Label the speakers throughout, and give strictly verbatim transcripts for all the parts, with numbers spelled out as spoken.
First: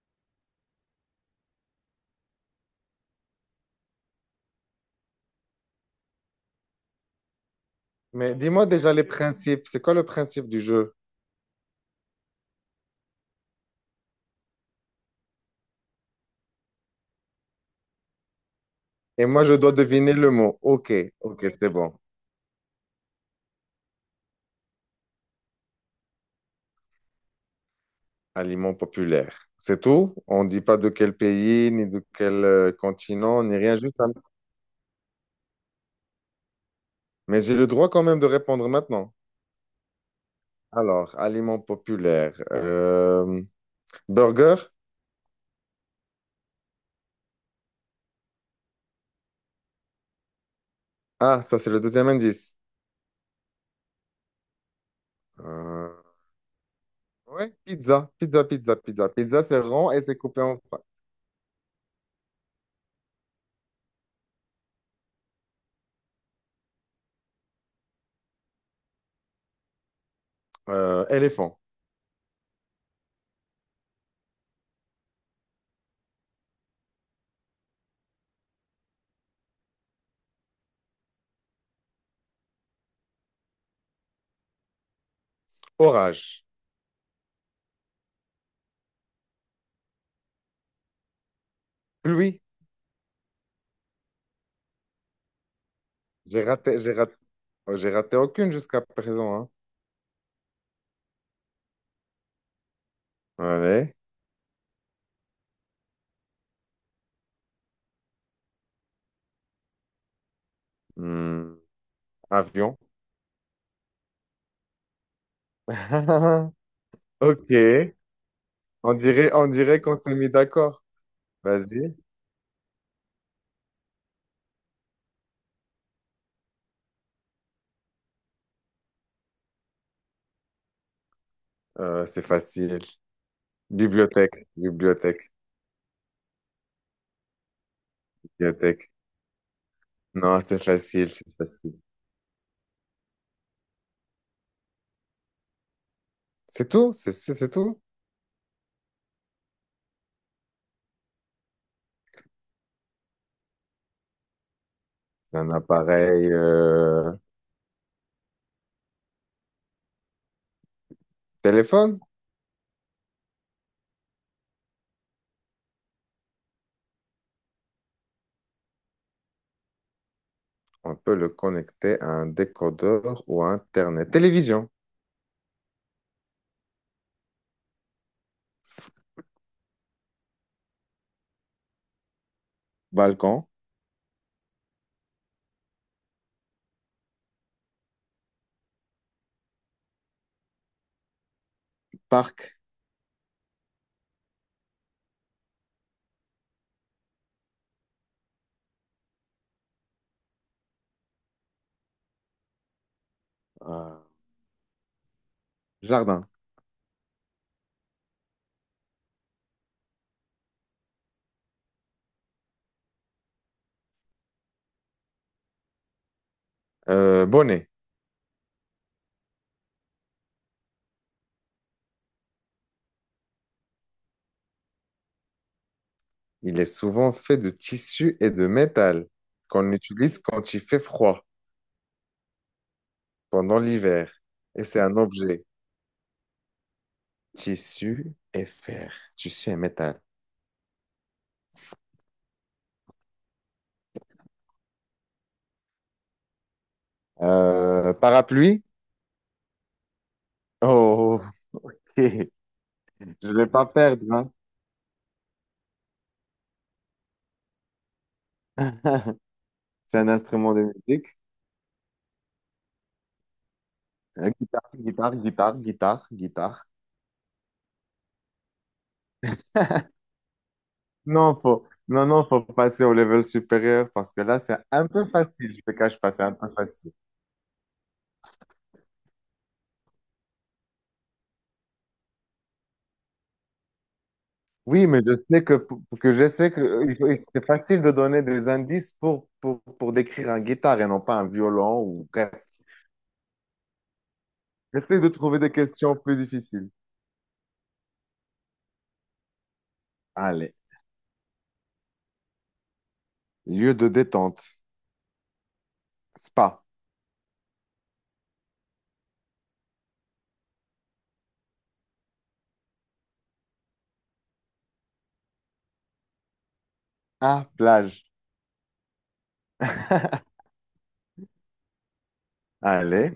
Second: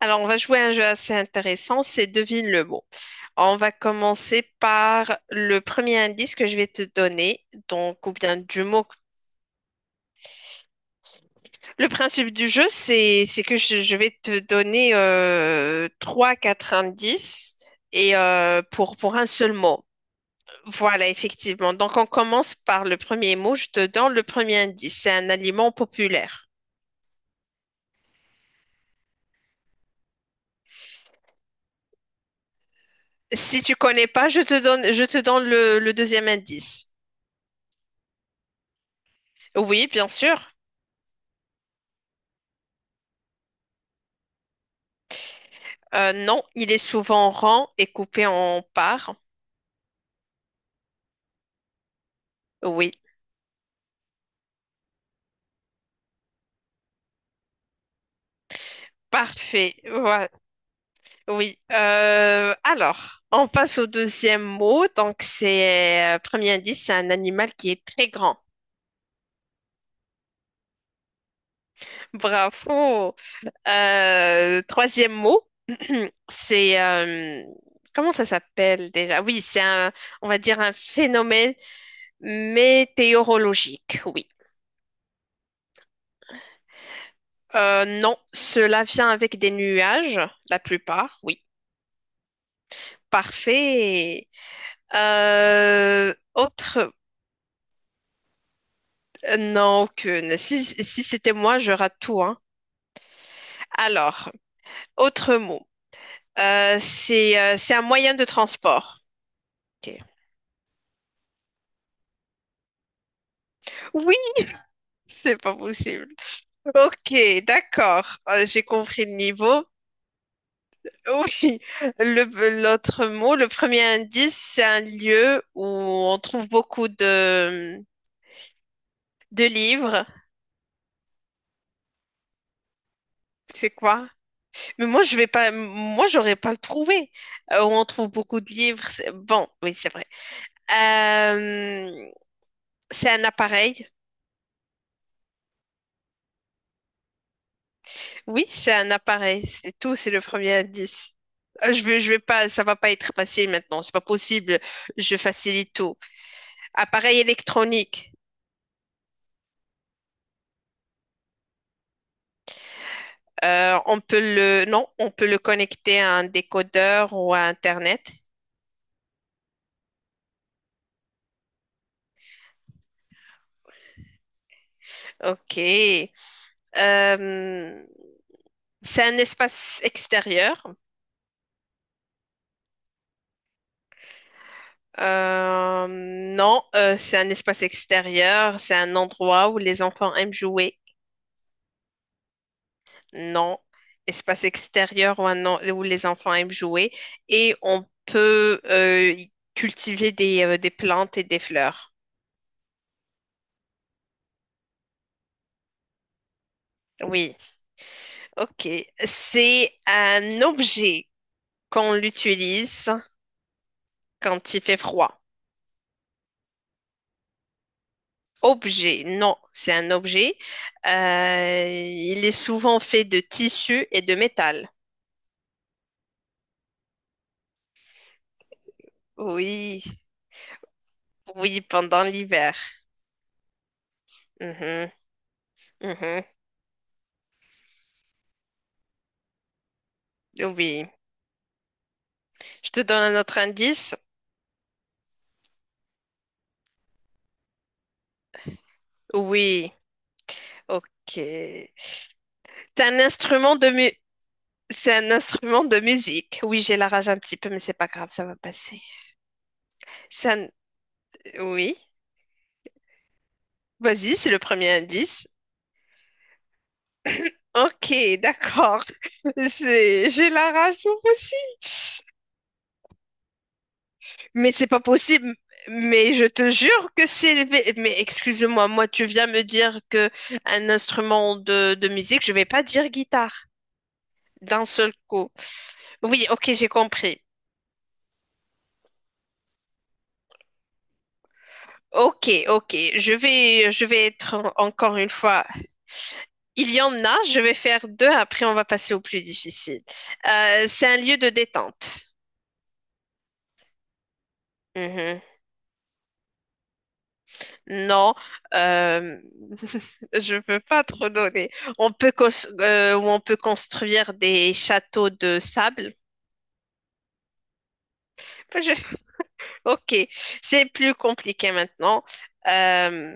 Speaker 1: Alors, on va jouer à un jeu assez intéressant, c'est devine le mot. On va commencer par le premier indice que je vais te donner, donc, ou
Speaker 2: Mais
Speaker 1: bien du
Speaker 2: dis-moi
Speaker 1: mot.
Speaker 2: déjà les principes. C'est quoi le principe du jeu?
Speaker 1: Le principe du jeu, c'est, c'est que je, je vais te donner euh, trois, quatre indices et euh, pour, pour un
Speaker 2: Et moi,
Speaker 1: seul
Speaker 2: je dois
Speaker 1: mot.
Speaker 2: deviner le mot. OK,
Speaker 1: Voilà,
Speaker 2: OK, c'est
Speaker 1: effectivement.
Speaker 2: bon.
Speaker 1: Donc, on commence par le premier mot. Je te donne le premier indice. C'est un aliment populaire.
Speaker 2: Aliment populaire. C'est tout? On ne dit pas de quel pays, ni de quel euh, continent, ni
Speaker 1: Si tu
Speaker 2: rien, juste
Speaker 1: connais
Speaker 2: un-
Speaker 1: pas, je te donne, je te donne le le deuxième indice.
Speaker 2: Mais j'ai le droit quand même de répondre maintenant.
Speaker 1: Oui, bien sûr.
Speaker 2: Alors, aliment populaire. Euh, burger?
Speaker 1: Euh, non, il est souvent rond et coupé en parts.
Speaker 2: Ah, ça, c'est le deuxième indice.
Speaker 1: Oui,
Speaker 2: Euh, ouais, pizza, pizza, pizza, pizza. Pizza, c'est
Speaker 1: parfait.
Speaker 2: rond et c'est
Speaker 1: Ouais,
Speaker 2: coupé en...
Speaker 1: oui. Euh, alors, on passe au deuxième mot. Donc, c'est euh, premier indice, c'est un animal qui est très grand.
Speaker 2: Euh, éléphant.
Speaker 1: Bravo. Euh, troisième mot, c'est euh, comment ça s'appelle déjà? Oui, c'est un, on va dire un phénomène météorologique. Oui.
Speaker 2: Orage.
Speaker 1: Euh, non, cela vient avec des nuages, la plupart. Oui.
Speaker 2: Pluie.
Speaker 1: Parfait. Euh,
Speaker 2: J'ai raté,
Speaker 1: autre,
Speaker 2: j'ai raté Oh, j'ai raté aucune jusqu'à présent,
Speaker 1: euh,
Speaker 2: hein.
Speaker 1: non, aucune. Si, si c'était moi, je rate tout, hein.
Speaker 2: Allez.
Speaker 1: Alors, autre mot. Euh, c'est euh, c'est un moyen de transport. Ok.
Speaker 2: Hmm, avion.
Speaker 1: Oui, c'est pas possible. Ok,
Speaker 2: Ok.
Speaker 1: d'accord. Euh, j'ai
Speaker 2: On
Speaker 1: compris le
Speaker 2: dirait, on
Speaker 1: niveau.
Speaker 2: dirait qu'on s'est mis d'accord.
Speaker 1: Oui.
Speaker 2: Vas-y.
Speaker 1: Le, l'autre mot, le premier indice, c'est un lieu où on trouve beaucoup de, de livres.
Speaker 2: Euh, c'est facile.
Speaker 1: C'est quoi?
Speaker 2: Bibliothèque,
Speaker 1: Mais moi, je vais
Speaker 2: bibliothèque,
Speaker 1: pas, moi, j'aurais pas le trouvé. Euh, on trouve beaucoup de livres.
Speaker 2: bibliothèque.
Speaker 1: C'est... Bon, oui, c'est vrai.
Speaker 2: Non, c'est facile, c'est facile.
Speaker 1: Euh, c'est un appareil.
Speaker 2: C'est tout? C'est c'est- c'est tout?
Speaker 1: Oui, c'est un appareil. C'est tout. C'est le premier indice. Euh, Je vais, je vais pas, ça va pas être facile maintenant. C'est pas possible. Je
Speaker 2: Un
Speaker 1: facilite tout.
Speaker 2: appareil euh,
Speaker 1: Appareil électronique.
Speaker 2: téléphone?
Speaker 1: Euh, on peut le, non, on peut le connecter à un décodeur ou à Internet.
Speaker 2: On peut le connecter à un décodeur ou à Internet. Télévision,
Speaker 1: Ok. Euh, c'est un espace extérieur.
Speaker 2: balcon,
Speaker 1: Euh, non, euh, c'est un espace extérieur, c'est un endroit où les enfants aiment jouer.
Speaker 2: parc,
Speaker 1: Non, espace extérieur où, un en- où les enfants aiment jouer. Et on peut euh, y cultiver des, euh, des plantes et des fleurs.
Speaker 2: euh, jardin,
Speaker 1: Oui, ok. C'est un objet qu'on l'utilise quand il fait froid.
Speaker 2: Euh, bonnet.
Speaker 1: Objet, non, c'est un objet. Euh, il est souvent fait de tissu et de métal.
Speaker 2: Il est souvent fait de tissu et de métal qu'on
Speaker 1: Oui.
Speaker 2: utilise quand il fait froid
Speaker 1: Oui, pendant l'hiver.
Speaker 2: pendant l'hiver. Et c'est
Speaker 1: Mhm,
Speaker 2: un objet.
Speaker 1: mhm.
Speaker 2: Tissu et fer. Tissu et métal.
Speaker 1: Oui. Je te donne un autre indice.
Speaker 2: Euh, parapluie?
Speaker 1: Oui. Ok.
Speaker 2: Oh,
Speaker 1: C'est
Speaker 2: ok.
Speaker 1: un
Speaker 2: Je vais
Speaker 1: instrument
Speaker 2: pas
Speaker 1: de mu-
Speaker 2: perdre, hein.
Speaker 1: C'est un instrument de musique. Oui, j'ai la rage un petit peu, mais c'est pas grave, ça va passer.
Speaker 2: C'est un
Speaker 1: C'est un-
Speaker 2: instrument de musique.
Speaker 1: Oui. Vas-y, c'est
Speaker 2: Euh,
Speaker 1: le premier
Speaker 2: guitare, guitare,
Speaker 1: indice.
Speaker 2: guitare, guitare, guitare.
Speaker 1: Ok, d'accord. C'est... J'ai la rage moi aussi.
Speaker 2: Non, faut, non, non, faut passer au level supérieur parce que là,
Speaker 1: Mais
Speaker 2: c'est
Speaker 1: c'est pas
Speaker 2: un peu
Speaker 1: possible.
Speaker 2: facile. Je te cache pas,
Speaker 1: Mais
Speaker 2: c'est
Speaker 1: je
Speaker 2: un peu
Speaker 1: te jure
Speaker 2: facile.
Speaker 1: que c'est le vé- Mais excuse-moi, moi tu viens me dire que un instrument de, de musique, je vais pas dire guitare. D'un
Speaker 2: Oui,
Speaker 1: seul
Speaker 2: mais je
Speaker 1: coup.
Speaker 2: sais que, que
Speaker 1: Oui,
Speaker 2: je
Speaker 1: ok,
Speaker 2: sais que
Speaker 1: j'ai
Speaker 2: euh, il
Speaker 1: compris.
Speaker 2: faut- c'est facile de donner des indices pour, pour, pour décrire un guitare et non pas un violon ou
Speaker 1: Ok,
Speaker 2: bref.
Speaker 1: ok, je vais, je vais être en- encore
Speaker 2: J'essaie
Speaker 1: une
Speaker 2: de trouver
Speaker 1: fois.
Speaker 2: des questions plus
Speaker 1: Il
Speaker 2: difficiles.
Speaker 1: y en a, je vais faire deux, après on va passer au plus difficile.
Speaker 2: Allez,
Speaker 1: Euh, c'est un lieu de détente.
Speaker 2: lieu de détente,
Speaker 1: Mhm.
Speaker 2: spa,
Speaker 1: Non, euh, je peux pas trop donner. On peut cons- euh, ou on peut construire des châteaux de sable.
Speaker 2: ah, plage.
Speaker 1: Je... Ok, c'est plus compliqué maintenant.
Speaker 2: Allez,
Speaker 1: Euh,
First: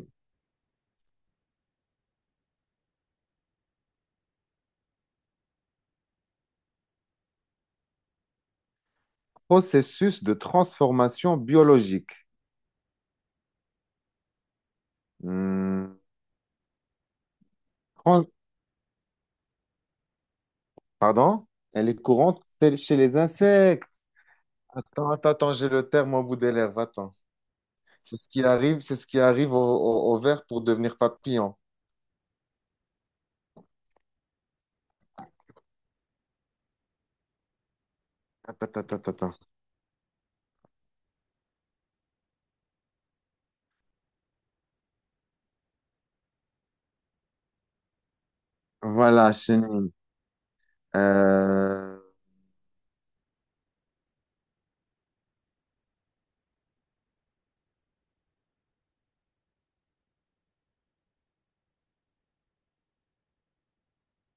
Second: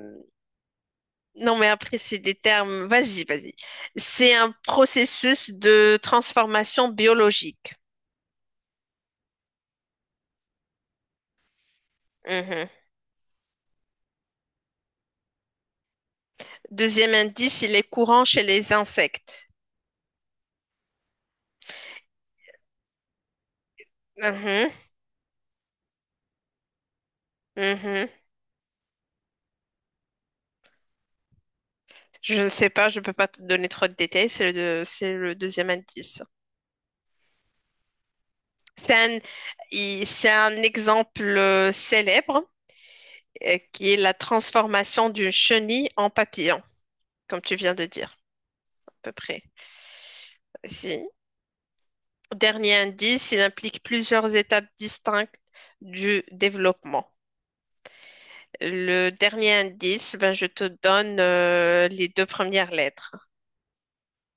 Speaker 1: Non, mais après, c'est des termes. Vas-y, vas-y. C'est un processus de transformation biologique.
Speaker 2: processus de transformation biologique.
Speaker 1: Mhm.
Speaker 2: Hmm,
Speaker 1: Deuxième indice, il est courant
Speaker 2: tran-
Speaker 1: chez les insectes.
Speaker 2: Pardon? Elle est courante chez chez les insectes.
Speaker 1: Mhm,
Speaker 2: Attends, attends, attends, j'ai le terme au bout des lèvres. Attends.
Speaker 1: mhm.
Speaker 2: C'est ce qui arrive, c'est ce qui arrive au, au, au ver pour devenir papillon.
Speaker 1: Je ne sais pas, je ne peux pas te donner trop de détails. C'est le, c'est le deuxième indice.
Speaker 2: Attends,
Speaker 1: C'est
Speaker 2: attends, attends,
Speaker 1: un,
Speaker 2: attends.
Speaker 1: il- c'est un exemple euh, célèbre euh, qui est la transformation d'une chenille en papillon, comme tu viens de dire, à peu
Speaker 2: Voilà,
Speaker 1: près.
Speaker 2: chenille. Euh...
Speaker 1: Dernier indice, il implique plusieurs étapes distinctes du développement. Le dernier indice, ben, je te donne euh, les deux premières lettres.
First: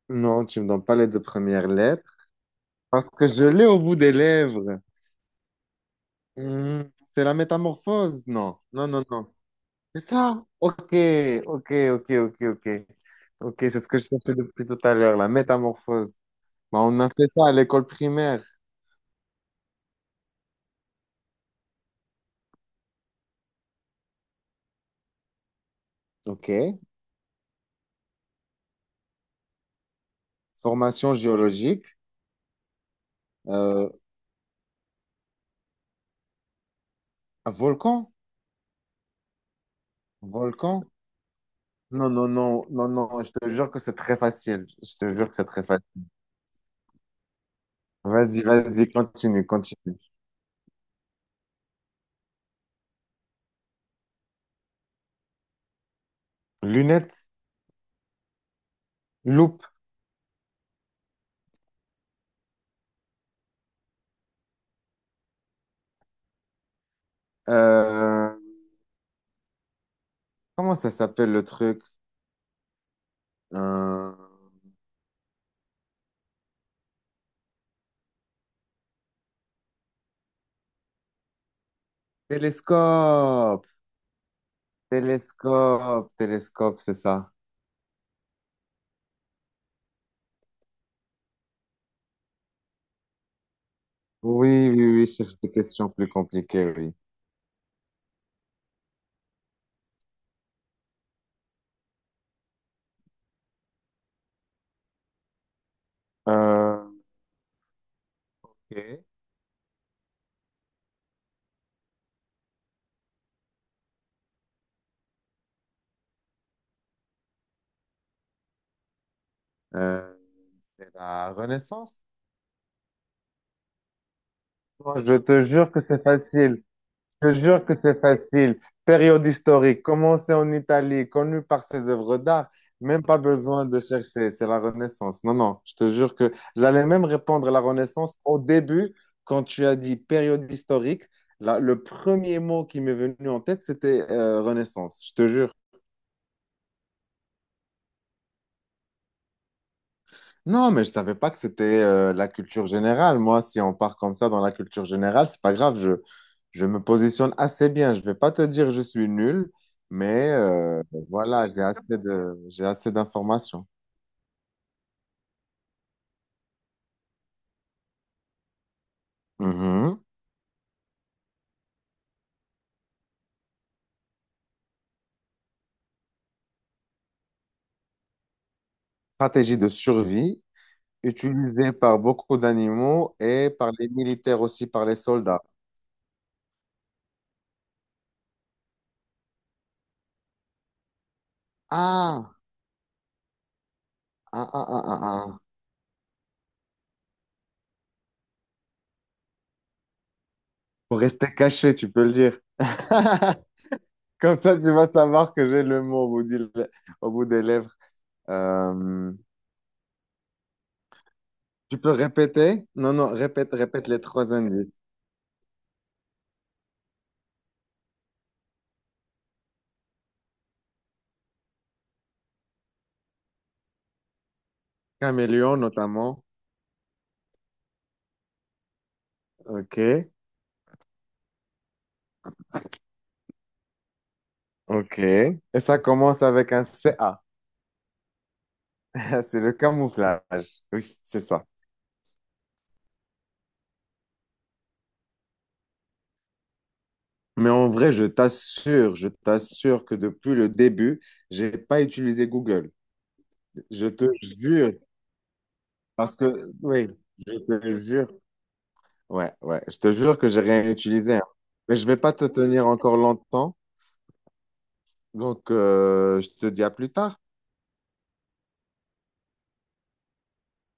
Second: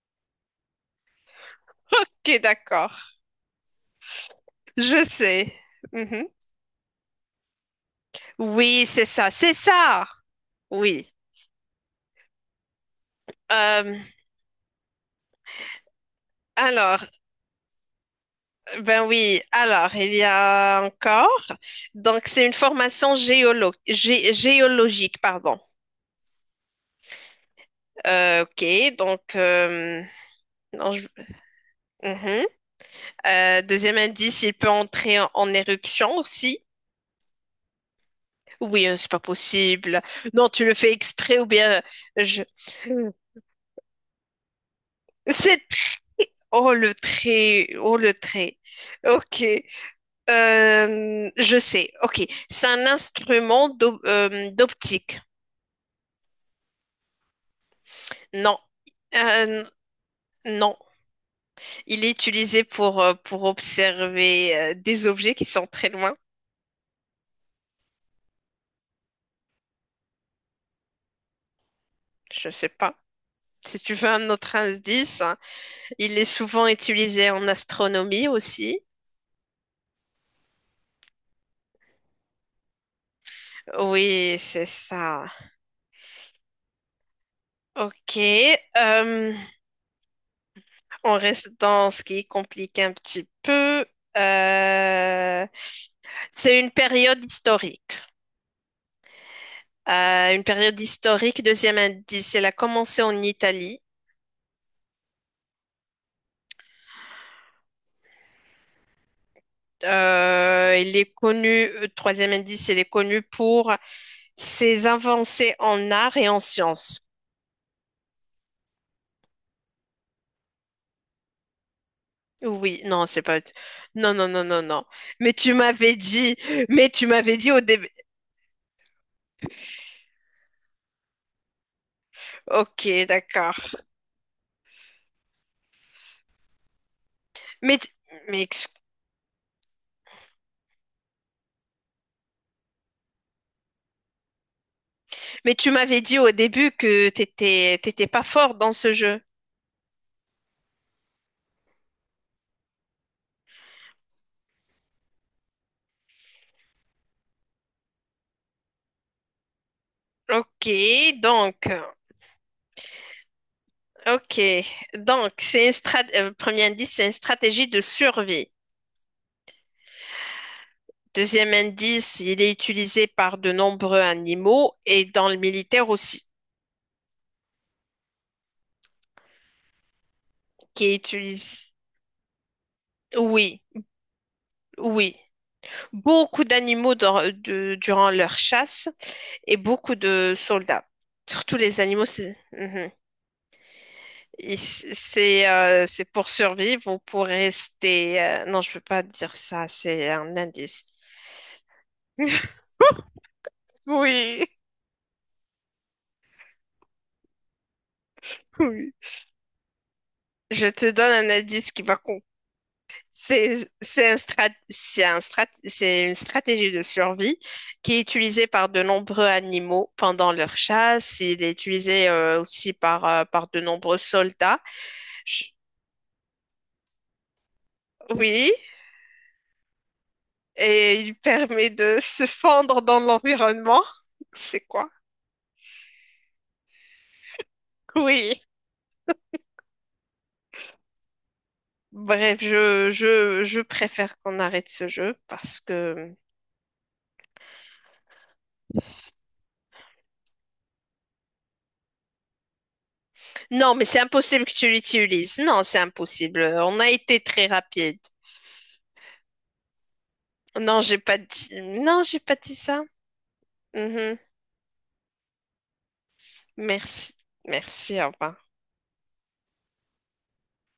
Speaker 2: Non, tu me donnes pas les deux premières lettres.
Speaker 1: Ok, d'accord.
Speaker 2: Parce que je l'ai au bout des lèvres.
Speaker 1: Je sais. Mhm.
Speaker 2: Hmm, c'est la métamorphose? Non,
Speaker 1: Oui,
Speaker 2: non,
Speaker 1: c'est
Speaker 2: non,
Speaker 1: ça,
Speaker 2: non.
Speaker 1: c'est ça.
Speaker 2: C'est ça? Ok,
Speaker 1: Oui.
Speaker 2: ok, ok, ok, ok. Ok, c'est ce
Speaker 1: Euh,
Speaker 2: que je cherchais depuis tout à l'heure, la métamorphose. Bah, on
Speaker 1: alors,
Speaker 2: a fait ça à l'école primaire.
Speaker 1: ben oui, alors, il y a encore. Donc, c'est une formation géolo- gé- géologique, pardon.
Speaker 2: Ok.
Speaker 1: Euh, ok, donc, euh, non, je...
Speaker 2: Formation géologique.
Speaker 1: Mhm. Euh,
Speaker 2: Euh,
Speaker 1: deuxième indice, il peut entrer en, en éruption aussi.
Speaker 2: un volcan?
Speaker 1: Oui, euh, c'est pas possible. Non, tu le
Speaker 2: Volcan?
Speaker 1: fais exprès ou bien
Speaker 2: Non,
Speaker 1: euh,
Speaker 2: non,
Speaker 1: je.
Speaker 2: non, non, non. Je te jure que c'est très facile. Je te jure que c'est
Speaker 1: C'est
Speaker 2: très facile.
Speaker 1: oh le trait, oh le
Speaker 2: Vas-y,
Speaker 1: trait.
Speaker 2: vas-y,
Speaker 1: Ok,
Speaker 2: continue, continue.
Speaker 1: Euh, je sais. Ok, c'est un instrument d'op- euh, d'optique.
Speaker 2: Lunettes,
Speaker 1: Non, Euh,
Speaker 2: loupe.
Speaker 1: non. Il est utilisé pour euh, pour observer euh, des objets qui sont très loin.
Speaker 2: euh, comment ça s'appelle le truc?
Speaker 1: Je sais pas. Si tu veux
Speaker 2: Un
Speaker 1: un autre indice, hein. Il est souvent utilisé en astronomie aussi.
Speaker 2: télescope,
Speaker 1: Oui, c'est ça.
Speaker 2: télescope, télescope, c'est ça.
Speaker 1: Ok. euh, on reste dans ce qui complique un petit peu.
Speaker 2: Oui, oui, oui, je cherche
Speaker 1: Euh,
Speaker 2: des questions plus
Speaker 1: c'est
Speaker 2: compliquées,
Speaker 1: une
Speaker 2: oui.
Speaker 1: période historique. Euh, une période historique, deuxième indice, elle a commencé en Italie.
Speaker 2: Euh, ok.
Speaker 1: Euh, il est connu, euh, troisième indice, il est connu pour ses avancées en art et en sciences.
Speaker 2: Euh, c'est la Renaissance?
Speaker 1: Oui, non, c'est pas. Non, non, non, non, non.
Speaker 2: Moi, je
Speaker 1: Mais
Speaker 2: te
Speaker 1: tu
Speaker 2: jure que
Speaker 1: m'avais
Speaker 2: c'est
Speaker 1: dit,
Speaker 2: facile.
Speaker 1: mais tu
Speaker 2: Je
Speaker 1: m'avais dit au
Speaker 2: jure que
Speaker 1: début.
Speaker 2: c'est facile. Période historique, commencée en Italie, connue par ses œuvres d'art. Même
Speaker 1: Ok,
Speaker 2: pas besoin
Speaker 1: d'accord.
Speaker 2: de chercher, c'est la Renaissance. Non, non, je te jure que j'allais même répondre à la
Speaker 1: Mais,
Speaker 2: Renaissance au
Speaker 1: mais, ex-
Speaker 2: début, quand tu as dit période historique. Là, le premier mot qui m'est venu en tête, c'était euh, Renaissance, je te jure.
Speaker 1: mais tu m'avais dit au début que t'étais, t'étais pas fort dans ce jeu.
Speaker 2: Non, mais je savais pas que c'était euh, la culture générale. Moi, si on part comme ça dans la culture générale, c'est pas grave. Je, je me positionne assez bien. Je vais pas te dire je suis nul, mais
Speaker 1: Ok,
Speaker 2: euh, voilà, j'ai
Speaker 1: donc,
Speaker 2: assez de, j'ai assez d'informations.
Speaker 1: ok, donc c'est une strat- euh, premier indice, c'est une stratégie de survie.
Speaker 2: Mhm.
Speaker 1: Deuxième indice, il est utilisé par de nombreux animaux et dans le militaire aussi,
Speaker 2: Stratégie de survie
Speaker 1: qui est
Speaker 2: utilisée
Speaker 1: utilisé.
Speaker 2: par beaucoup d'animaux et
Speaker 1: Oui,
Speaker 2: par les militaires aussi, par les
Speaker 1: oui.
Speaker 2: soldats.
Speaker 1: Beaucoup d'animaux dans- de- durant leur chasse et beaucoup de soldats. Surtout les animaux,
Speaker 2: Ah,
Speaker 1: c'est mhm.
Speaker 2: ah,
Speaker 1: Et
Speaker 2: ah, ah,
Speaker 1: c-
Speaker 2: ah, ah.
Speaker 1: c'est euh, c'est pour survivre ou pour rester. euh, Non, je peux pas dire ça, c'est un indice.
Speaker 2: Pour rester caché, tu peux le dire. Comme
Speaker 1: Oui,
Speaker 2: ça, tu vas savoir que j'ai le mot au bout du- au bout des lèvres.
Speaker 1: oui.
Speaker 2: Euh,
Speaker 1: Je te donne un indice
Speaker 2: tu
Speaker 1: qui
Speaker 2: peux
Speaker 1: va con.
Speaker 2: répéter? Non, non, répète,
Speaker 1: C'est
Speaker 2: répète les
Speaker 1: c'est un
Speaker 2: trois
Speaker 1: strat...
Speaker 2: indices.
Speaker 1: c'est un strat... c'est une stratégie de survie qui est utilisée par de nombreux animaux pendant leur chasse. Il est utilisé euh, aussi par euh, par de nombreux soldats. Je...
Speaker 2: Caméléon notamment.
Speaker 1: Oui,
Speaker 2: OK,
Speaker 1: et il permet de se fondre dans l'environnement. C'est quoi?
Speaker 2: OK. Et ça commence avec un C. CA.
Speaker 1: Oui.
Speaker 2: C'est le camouflage. Oui, c'est ça.
Speaker 1: Bref, je, je, je préfère qu'on arrête ce jeu parce que...
Speaker 2: Mais en vrai, je t'assure, je t'assure que depuis le début, j'ai pas utilisé Google.
Speaker 1: Non, mais
Speaker 2: Je
Speaker 1: c'est
Speaker 2: te
Speaker 1: impossible que tu
Speaker 2: jure,
Speaker 1: l'utilises. Non, c'est
Speaker 2: parce
Speaker 1: impossible.
Speaker 2: que,
Speaker 1: On
Speaker 2: oui,
Speaker 1: a été
Speaker 2: je
Speaker 1: très
Speaker 2: te
Speaker 1: rapide.
Speaker 2: jure. Ouais, ouais, je te jure que j'ai rien
Speaker 1: Non, j'ai
Speaker 2: utilisé,
Speaker 1: pas
Speaker 2: hein.
Speaker 1: dit...
Speaker 2: Mais je vais
Speaker 1: Non,
Speaker 2: pas
Speaker 1: j'ai
Speaker 2: te
Speaker 1: pas dit
Speaker 2: tenir
Speaker 1: ça.
Speaker 2: encore longtemps.
Speaker 1: Mhm.
Speaker 2: Donc, euh, je te dis à plus
Speaker 1: Merci.
Speaker 2: tard.
Speaker 1: Merci, au revoir.